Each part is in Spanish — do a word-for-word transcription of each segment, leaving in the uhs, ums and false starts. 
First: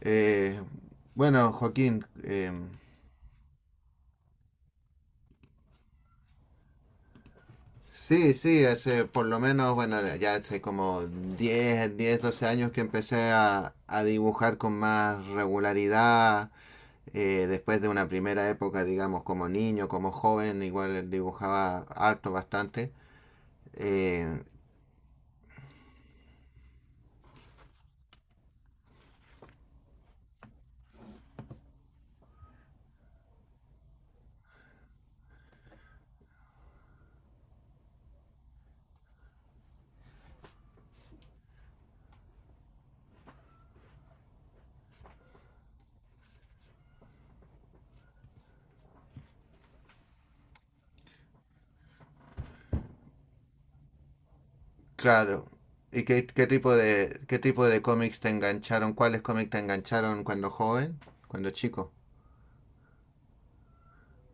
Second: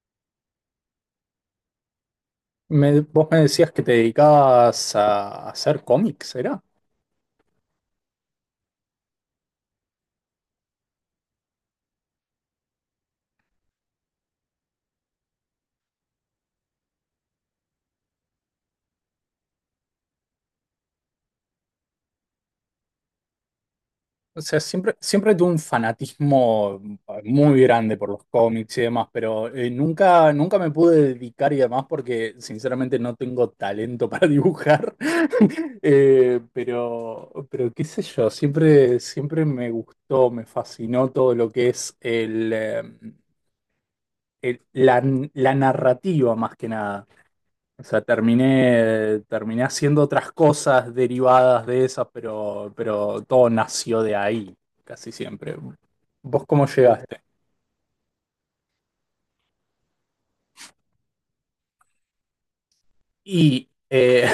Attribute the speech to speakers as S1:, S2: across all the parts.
S1: Eh, bueno, Joaquín, eh,
S2: Me- vos me decías que te dedicabas a hacer cómics, ¿era?
S1: sí, sí, hace por lo menos, bueno, ya hace como diez, diez, doce años que empecé a, a dibujar con más regularidad. eh, después de una primera época, digamos, como niño, como joven, igual dibujaba harto, bastante.
S2: O
S1: Eh,
S2: sea, siempre, siempre tuve un fanatismo eh, muy grande por los cómics y demás, pero eh, nunca, nunca me pude dedicar y demás porque sinceramente no tengo talento para dibujar. Eh, pero, pero qué sé yo, siempre, siempre me gustó, me fascinó todo lo que es el, eh, el- la, la narrativa más que nada. O sea, terminé, terminé haciendo otras cosas derivadas de esas, pero, pero todo nació de ahí, casi
S1: claro.
S2: siempre.
S1: ¿Y qué,
S2: ¿Vos
S1: qué
S2: cómo
S1: tipo de
S2: llegaste?
S1: qué tipo de cómics te engancharon? ¿Cuáles cómics te engancharon cuando joven? Cuando chico.
S2: Y eh,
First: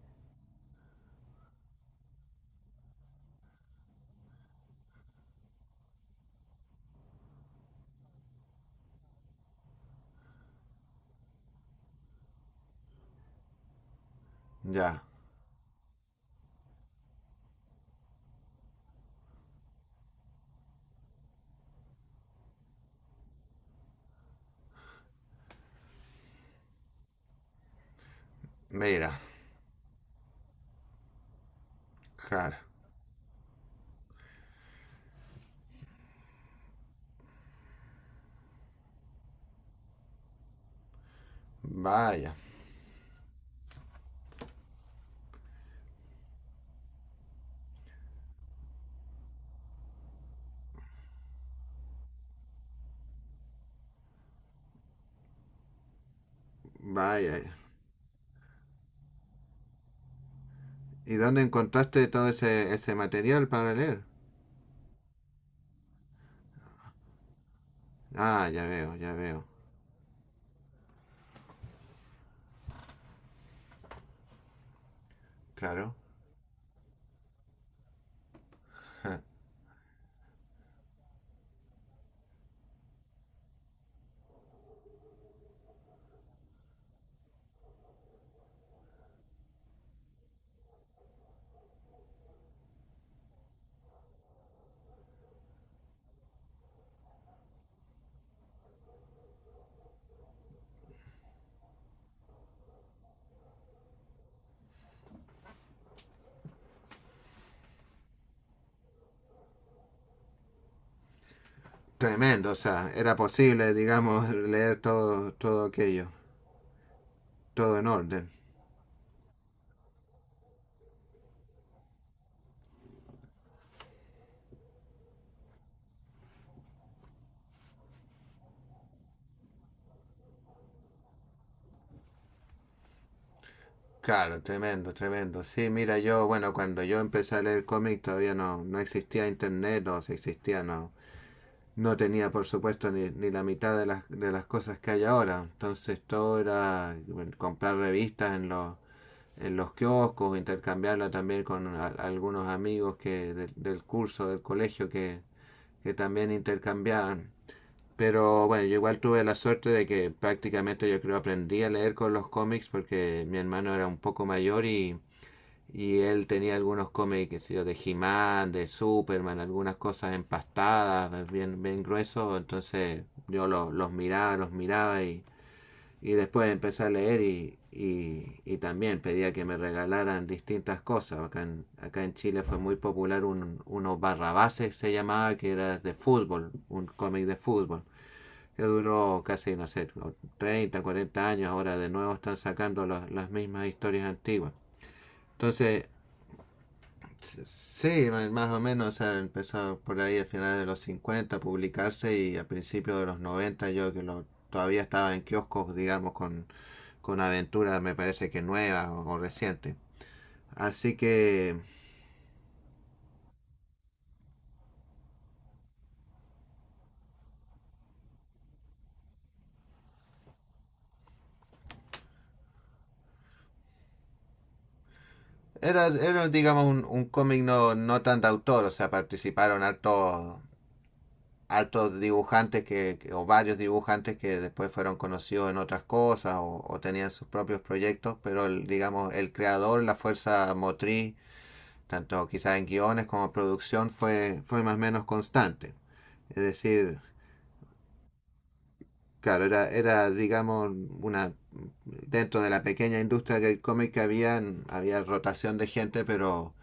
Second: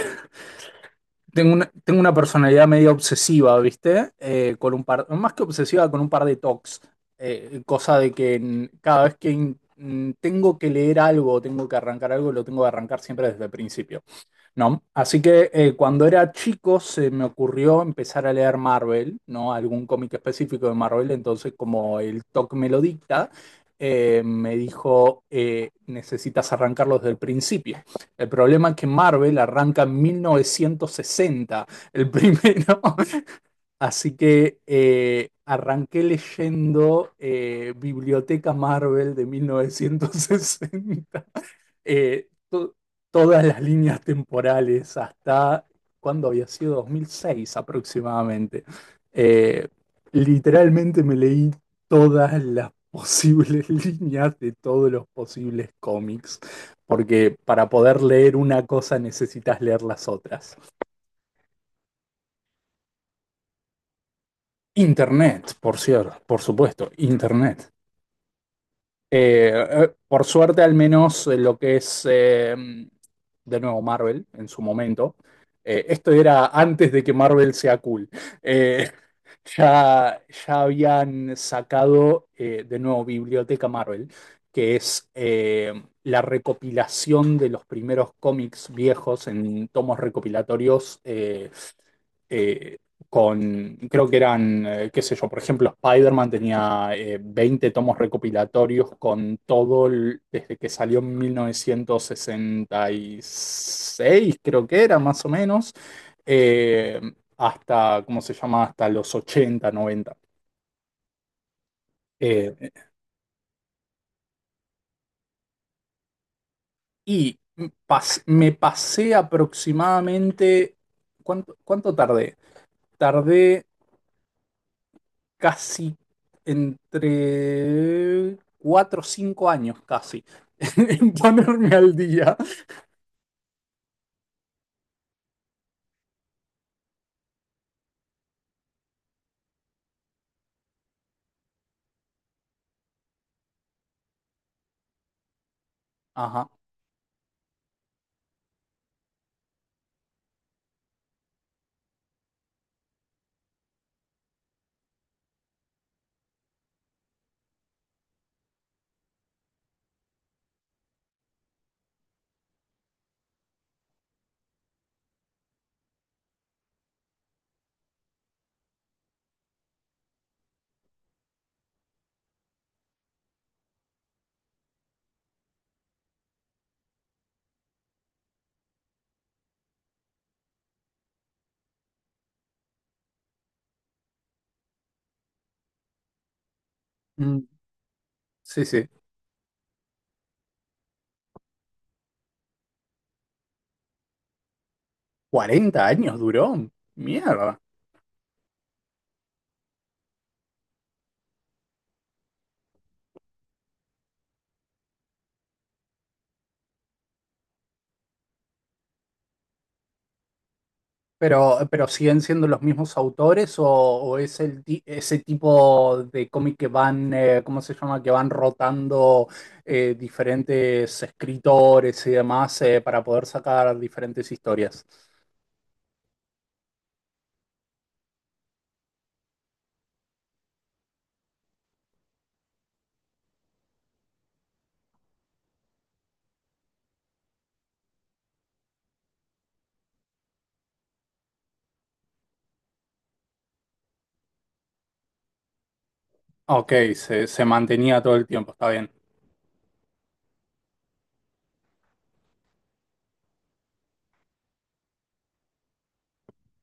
S2: tengo una, tengo una personalidad medio obsesiva, ¿viste? Eh, con un par, más que obsesiva, con un par de tocs. Eh, cosa de que mm, cada vez que mm, tengo que leer algo, tengo que arrancar algo, lo tengo que arrancar siempre desde el principio. No,
S1: Ya.
S2: así que eh, cuando era chico se me ocurrió empezar a leer Marvel, ¿no? Algún cómic específico de Marvel, entonces como el T O C me lo dicta, eh, me dijo, eh, necesitas arrancarlo desde el principio. El problema es que
S1: Mira.
S2: Marvel arranca en mil novecientos sesenta el
S1: Claro.
S2: primero. Así que eh, arranqué leyendo eh, Biblioteca Marvel de mil novecientos sesenta, eh,
S1: Vaya.
S2: to- todas las líneas temporales hasta cuando había sido dos mil seis aproximadamente. Eh, Literalmente me leí todas las posibles líneas de todos los posibles cómics, porque
S1: Vaya.
S2: para poder leer una cosa necesitas leer las otras.
S1: ¿Y dónde encontraste todo ese, ese material para leer?
S2: Internet, por cierto, por supuesto, Internet.
S1: Ah, ya veo, ya veo.
S2: Eh, eh, por suerte, al menos eh, lo que es, eh, de nuevo, Marvel en su momento. Eh,
S1: Claro.
S2: esto era antes de que Marvel sea cool. Eh,
S1: Ja.
S2: ya, ya habían sacado, eh, de nuevo, Biblioteca Marvel, que es eh, la recopilación de los primeros cómics viejos en tomos recopilatorios. eh, eh, con, creo que eran, eh, qué sé yo, por ejemplo, Spider-Man tenía eh, veinte tomos recopilatorios con todo, el- desde que salió en mil novecientos sesenta y seis creo que era más o menos, eh, hasta, ¿cómo se llama? Hasta los ochenta noventa.
S1: Tremendo, o
S2: Eh,
S1: sea, era posible, digamos, leer todo, todo aquello,
S2: y
S1: todo en
S2: pas-
S1: orden.
S2: Me pasé aproximadamente, ¿cuánto, cuánto tardé? Tardé casi entre cuatro o cinco años, casi, en ponerme al día.
S1: Claro, tremendo, tremendo. Sí, mira, yo, bueno, cuando yo empecé a leer cómics todavía no, no existía internet, o si existía, no, no tenía, por supuesto, ni, ni la mitad de las, de las cosas que hay ahora. Entonces todo
S2: Ajá.
S1: era bueno, comprar revistas en los en los kioscos, intercambiarla también con a- algunos amigos que del, del curso, del colegio, que, que también intercambiaban. Pero bueno, yo igual tuve la suerte de que prácticamente yo creo aprendí a leer con los cómics porque mi hermano era un poco mayor y, y él tenía algunos cómics, qué sé yo, de He-Man, de Superman, algunas cosas empastadas, bien, bien gruesos. Entonces yo lo- los miraba, los miraba y, y después empecé a leer y, y, y también pedía que me regalaran distintas cosas. Acá en, acá en Chile fue muy popular un, uno Barrabases se llamaba, que era de fútbol, un cómic de
S2: Mm.
S1: fútbol, que
S2: Sí, sí.
S1: duró casi, no sé, treinta, cuarenta años. Ahora de nuevo están sacando los, las mismas historias antiguas. Entonces,
S2: Cuarenta años duró. Mierda.
S1: Sí, ma- más o menos, o sea, empezó por ahí a finales de los cincuenta a publicarse y a principios de los noventa yo que lo, todavía estaba en kioscos, digamos, con, con aventuras, me parece que nuevas o, o recientes. Así
S2: Pero,
S1: que
S2: pero siguen siendo los mismos autores o, o es el ti- ese tipo de cómic que van, eh, ¿cómo se llama? Que van rotando eh, diferentes escritores y demás eh, para poder sacar diferentes historias.
S1: era, era digamos, un, un cómic no, no tan de autor, o sea, participaron hartos, hartos dibujantes que, que- o varios dibujantes que después fueron conocidos en otras cosas o, o tenían sus propios proyectos, pero el, digamos, el creador, la fuerza motriz tanto quizás en guiones como producción, fue, fue más o menos constante. Es
S2: Ok,
S1: decir,
S2: se, se mantenía todo el tiempo, está bien.
S1: claro, era, era digamos, una dentro de la pequeña industria del cómic había, había rotación de gente, pero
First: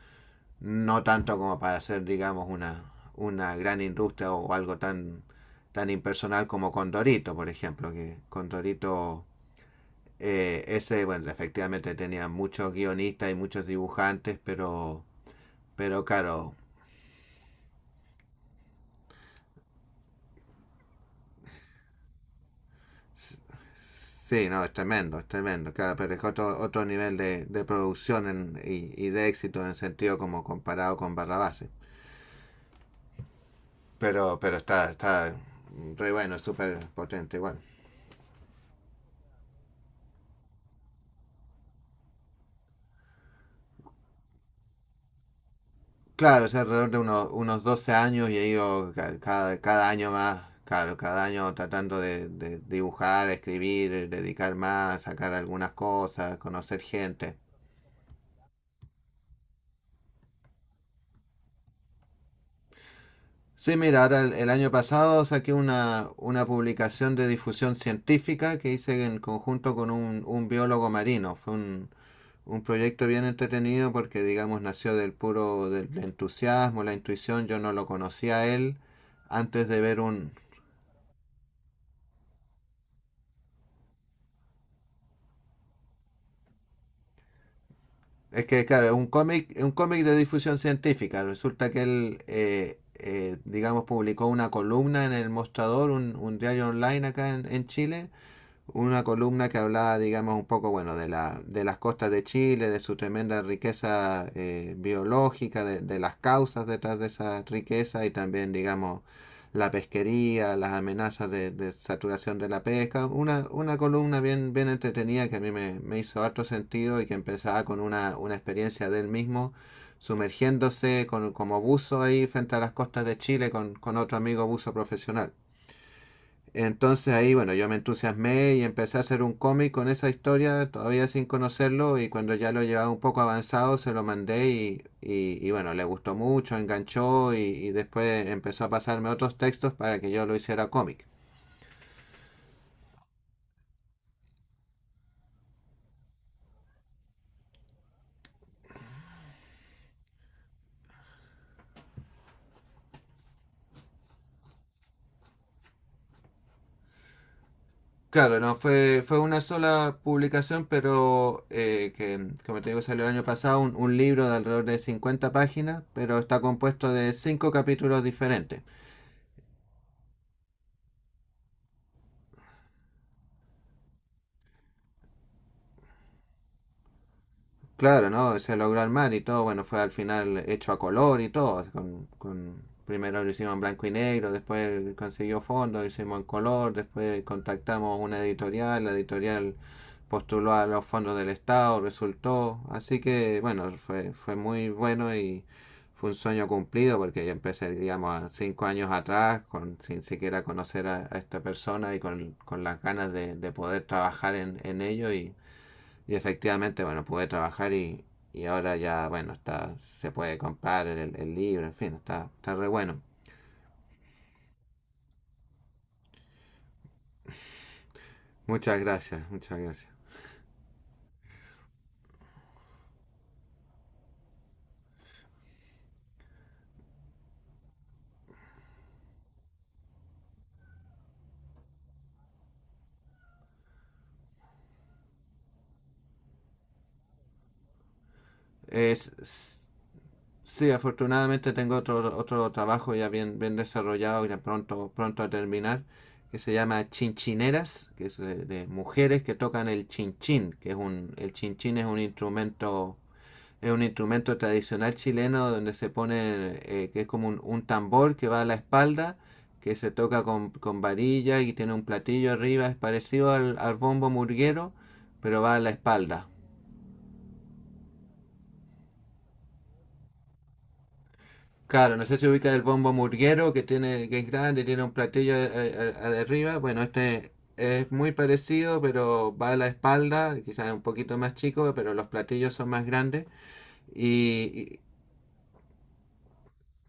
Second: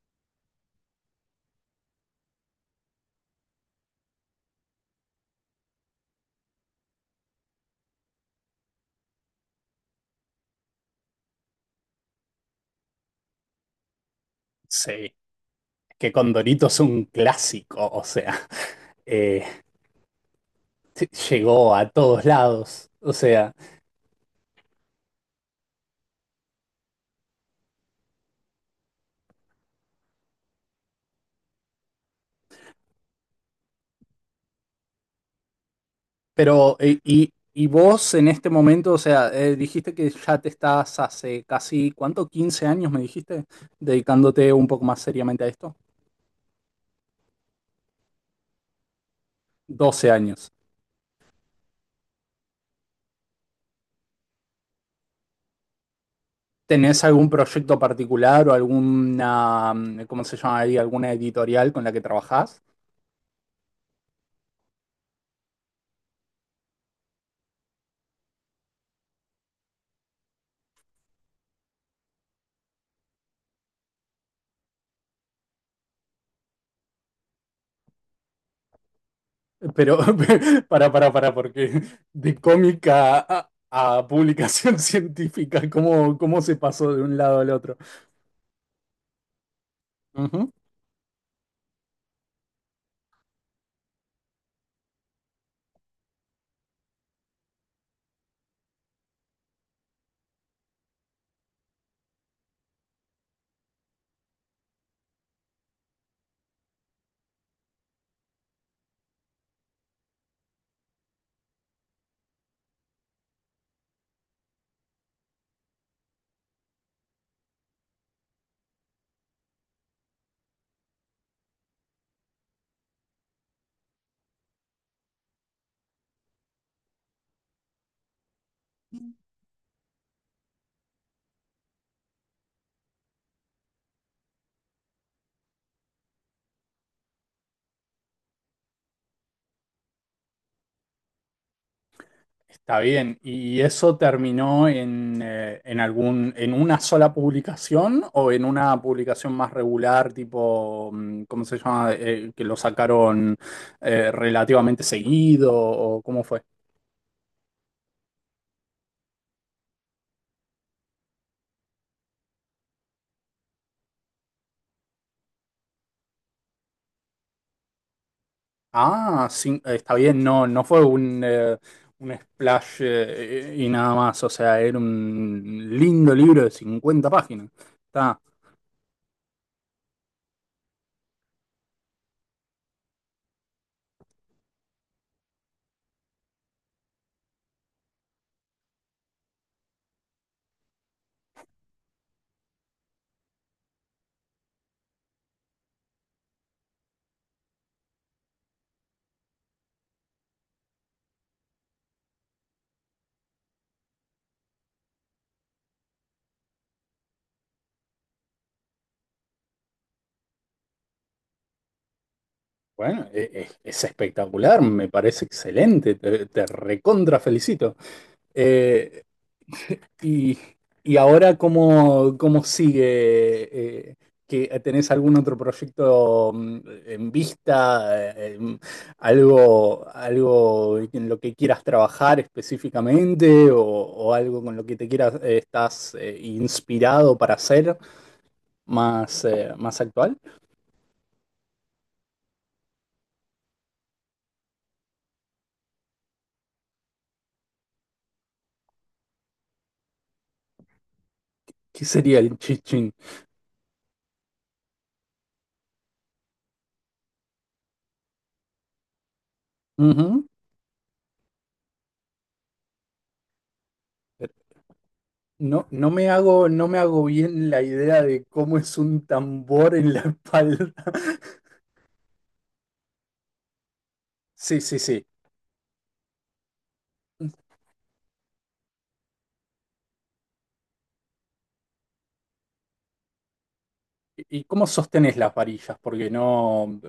S1: no tanto como para ser, digamos, una, una gran industria o algo tan, tan impersonal como Condorito, por ejemplo, que Condorito... Eh, ese, bueno, efectivamente tenía muchos guionistas y muchos dibujantes, pero,
S2: Sí.
S1: pero
S2: Que
S1: claro,
S2: Condorito es un clásico, o sea, eh, sí, llegó a todos lados, o sea,
S1: sí, no, es tremendo, es tremendo. Claro, pero es otro, otro nivel de, de producción en- y, y de éxito en el sentido como comparado con Barrabás, ¿eh? Pero, pero está, está re bueno, es
S2: pero
S1: súper
S2: eh, y,
S1: potente igual.
S2: y vos en este momento, o sea, eh, dijiste que ya te estás hace casi, ¿cuánto? Quince años me dijiste, dedicándote un poco más seriamente a esto.
S1: Claro, es alrededor de uno- unos doce años y he ido ca- cada, cada año
S2: Doce
S1: más,
S2: años.
S1: claro, cada año tratando de, de dibujar, escribir, dedicar más, sacar algunas cosas, conocer
S2: ¿Tenés algún
S1: gente.
S2: proyecto particular o alguna, mm, ¿cómo se llama ahí? ¿Alguna editorial con la que trabajás?
S1: Sí, mira, ahora el, el año pasado saqué una, una publicación de difusión científica que hice en conjunto con un, un biólogo marino. Fue un, un proyecto bien entretenido porque, digamos, nació del puro del entusiasmo, la intuición. Yo no lo conocía a él antes de
S2: Pero,
S1: ver un...
S2: para, para, para, porque de cómica a, a publicación científica, ¿cómo, cómo se pasó de un lado al otro?
S1: Es que, claro, es un cómic, es un cómic de
S2: Ujú.
S1: difusión científica. Resulta que él, eh, eh, digamos, publicó una columna en el Mostrador, un, un diario online acá en en Chile, una columna que hablaba, digamos, un poco, bueno, de, la, de las costas de Chile, de su tremenda riqueza eh, biológica, de, de, las causas detrás de esa riqueza y también, digamos, la pesquería, las amenazas de, de saturación de la pesca. Una, una columna bien, bien entretenida que a mí me, me hizo harto sentido y que empezaba con una, una experiencia del mismo sumergiéndose con, como buzo ahí frente a las costas de Chile con, con otro amigo buzo profesional. Entonces ahí, bueno, yo me entusiasmé y empecé a hacer un cómic con esa historia, todavía sin conocerlo, y cuando ya lo llevaba un poco avanzado se lo mandé y, y, y bueno, le gustó mucho, enganchó y, y después empezó a pasarme otros textos para que yo lo hiciera cómic.
S2: Está bien, ¿y eso terminó en, eh, en algún, en una sola publicación o en una publicación más regular, tipo, mm, ¿cómo se llama? Eh, ¿que lo sacaron eh, relativamente seguido o cómo fue?
S1: Claro, no fue, fue una sola publicación, pero eh, que, como te digo, salió el año pasado un, un libro de alrededor de cincuenta páginas, pero está compuesto de cinco capítulos diferentes.
S2: Ah, sí, está bien, no, no fue un, eh, un splash eh, y nada más, o sea, era un lindo libro de cincuenta páginas.
S1: Claro,
S2: Está,
S1: ¿no? Se logró armar y todo, bueno, fue al final hecho a color y todo. Con, con- primero lo hicimos en blanco y negro, después consiguió fondos, lo hicimos en color, después contactamos una editorial, la editorial postuló a los fondos del Estado, resultó. Así que, bueno, fue, fue muy bueno y fue un sueño cumplido porque yo empecé, digamos, a cinco años atrás, con, sin siquiera conocer a, a esta persona y con, con las ganas de, de poder trabajar en, en ello y y efectivamente, bueno, pude trabajar y, y ahora ya, bueno, está se puede comprar el, el libro, en fin, está, está re bueno.
S2: bueno, e- e- es, espectacular, me parece excelente, te, te recontra felicito.
S1: Muchas gracias, muchas gracias.
S2: Y, y ahora, ¿cómo, cómo sigue? Eh, ¿que tenés algún otro proyecto mm, en vista? Eh, em, ¿algo, algo en lo que quieras trabajar específicamente? ¿O, o algo con lo que te quieras, eh, estás eh, inspirado para hacer
S1: Es,
S2: más, eh,
S1: s-
S2: más actual?
S1: sí, afortunadamente tengo otro, otro trabajo ya bien, bien desarrollado, ya pronto, pronto a terminar, que se llama Chinchineras, que es de, de mujeres que tocan el chinchín, que es un, el chinchín
S2: ¿Qué
S1: es un
S2: sería el chichín?
S1: instrumento. Es un instrumento tradicional chileno donde se pone, eh, que es como un, un tambor que va a la espalda, que se toca
S2: Ujú.
S1: con, con varilla y tiene un platillo arriba, es parecido al, al bombo murguero, pero va a
S2: No,
S1: la
S2: no me
S1: espalda.
S2: hago, no me hago bien la idea de cómo es un tambor en la espalda.
S1: Claro, no sé si ubica el bombo murguero que tiene, que es
S2: Sí,
S1: grande,
S2: sí,
S1: tiene un
S2: sí.
S1: platillo a eh, de arriba. Bueno, este es muy parecido, pero va a la espalda, quizás un poquito más chico, pero los platillos son más grandes. Y,
S2: ¿Y cómo
S1: y-
S2: sostenés las varillas? Porque no,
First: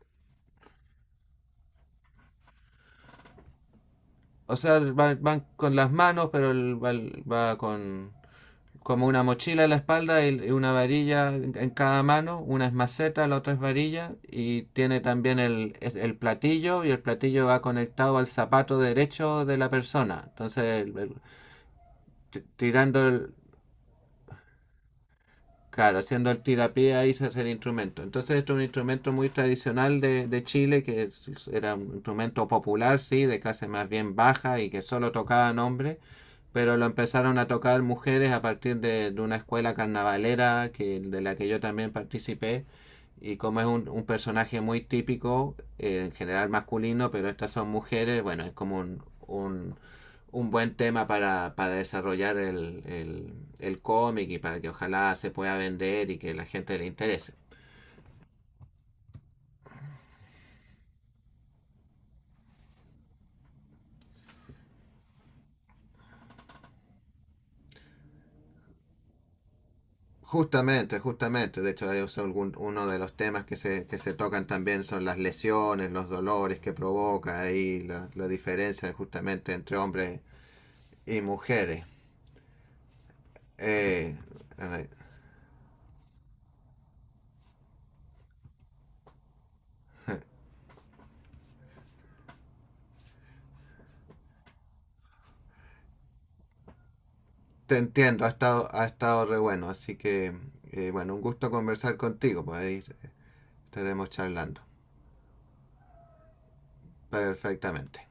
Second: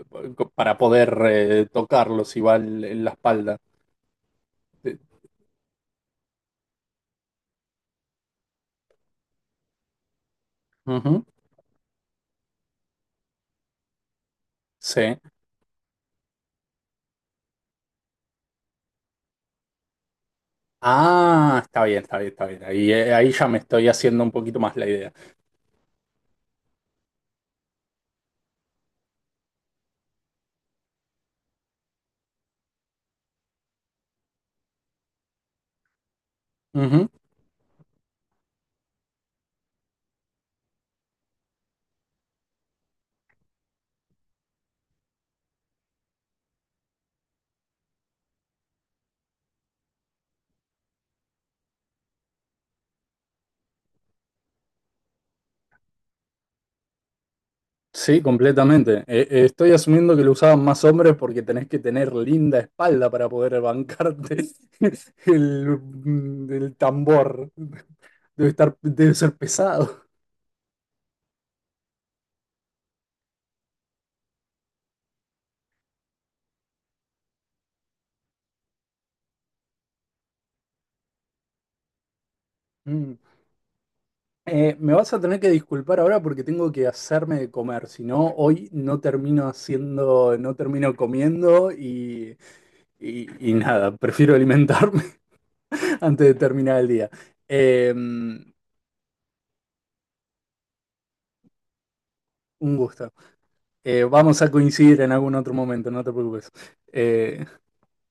S2: para poder eh, tocarlos igual en la espalda.
S1: o sea,
S2: Eh,
S1: va- van, con las manos, pero va, va con, como una mochila en la espalda y una
S2: Ujú,
S1: varilla en cada mano, una es maceta, la otra es varilla, y tiene
S2: sí.
S1: también el, el platillo, y el platillo va conectado al zapato derecho de la persona. Entonces, el- el-
S2: Ah, está bien, está bien, está bien. Ahí,
S1: tirando
S2: eh, ahí
S1: el-
S2: ya me estoy haciendo un poquito más la idea.
S1: Claro, haciendo el tirapié ahí se hace el instrumento. Entonces, esto es un instrumento muy tradicional de, de Chile, que es- era un instrumento popular, sí, de clase más bien baja y que solo tocaban hombres, pero lo
S2: Ujú.
S1: empezaron a tocar mujeres a partir de, de una escuela carnavalera que, de la que yo también participé. Y como es un, un personaje muy típico, eh, en general masculino, pero estas son mujeres, bueno, es como un, un un buen tema para, para desarrollar el, el, el cómic y para que ojalá se pueda vender y que la gente le interese.
S2: Sí, completamente. Eh, eh, estoy asumiendo que lo usaban más hombres porque tenés que tener linda espalda para poder bancarte el, mm, el tambor. Debe estar, debe ser pesado.
S1: Justamente, justamente. De hecho, es algún, uno de los temas que se, que se tocan también son las lesiones, los dolores que provoca ahí, la, la diferencia justamente entre hombres y mujeres. Eh,
S2: Eh,
S1: eh,
S2: me vas a tener que disculpar ahora porque tengo que hacerme de comer, si no, hoy no termino haciendo, no termino comiendo y, y- y nada, prefiero alimentarme antes de terminar el día.
S1: te
S2: Eh,
S1: entiendo, ha
S2: un
S1: estado, ha estado re bueno. Así que, eh, bueno, un gusto conversar contigo. Pues ahí
S2: gusto. Eh,
S1: estaremos
S2: vamos a
S1: charlando.
S2: coincidir en algún otro momento, no te preocupes. Eh,
S1: Perfectamente.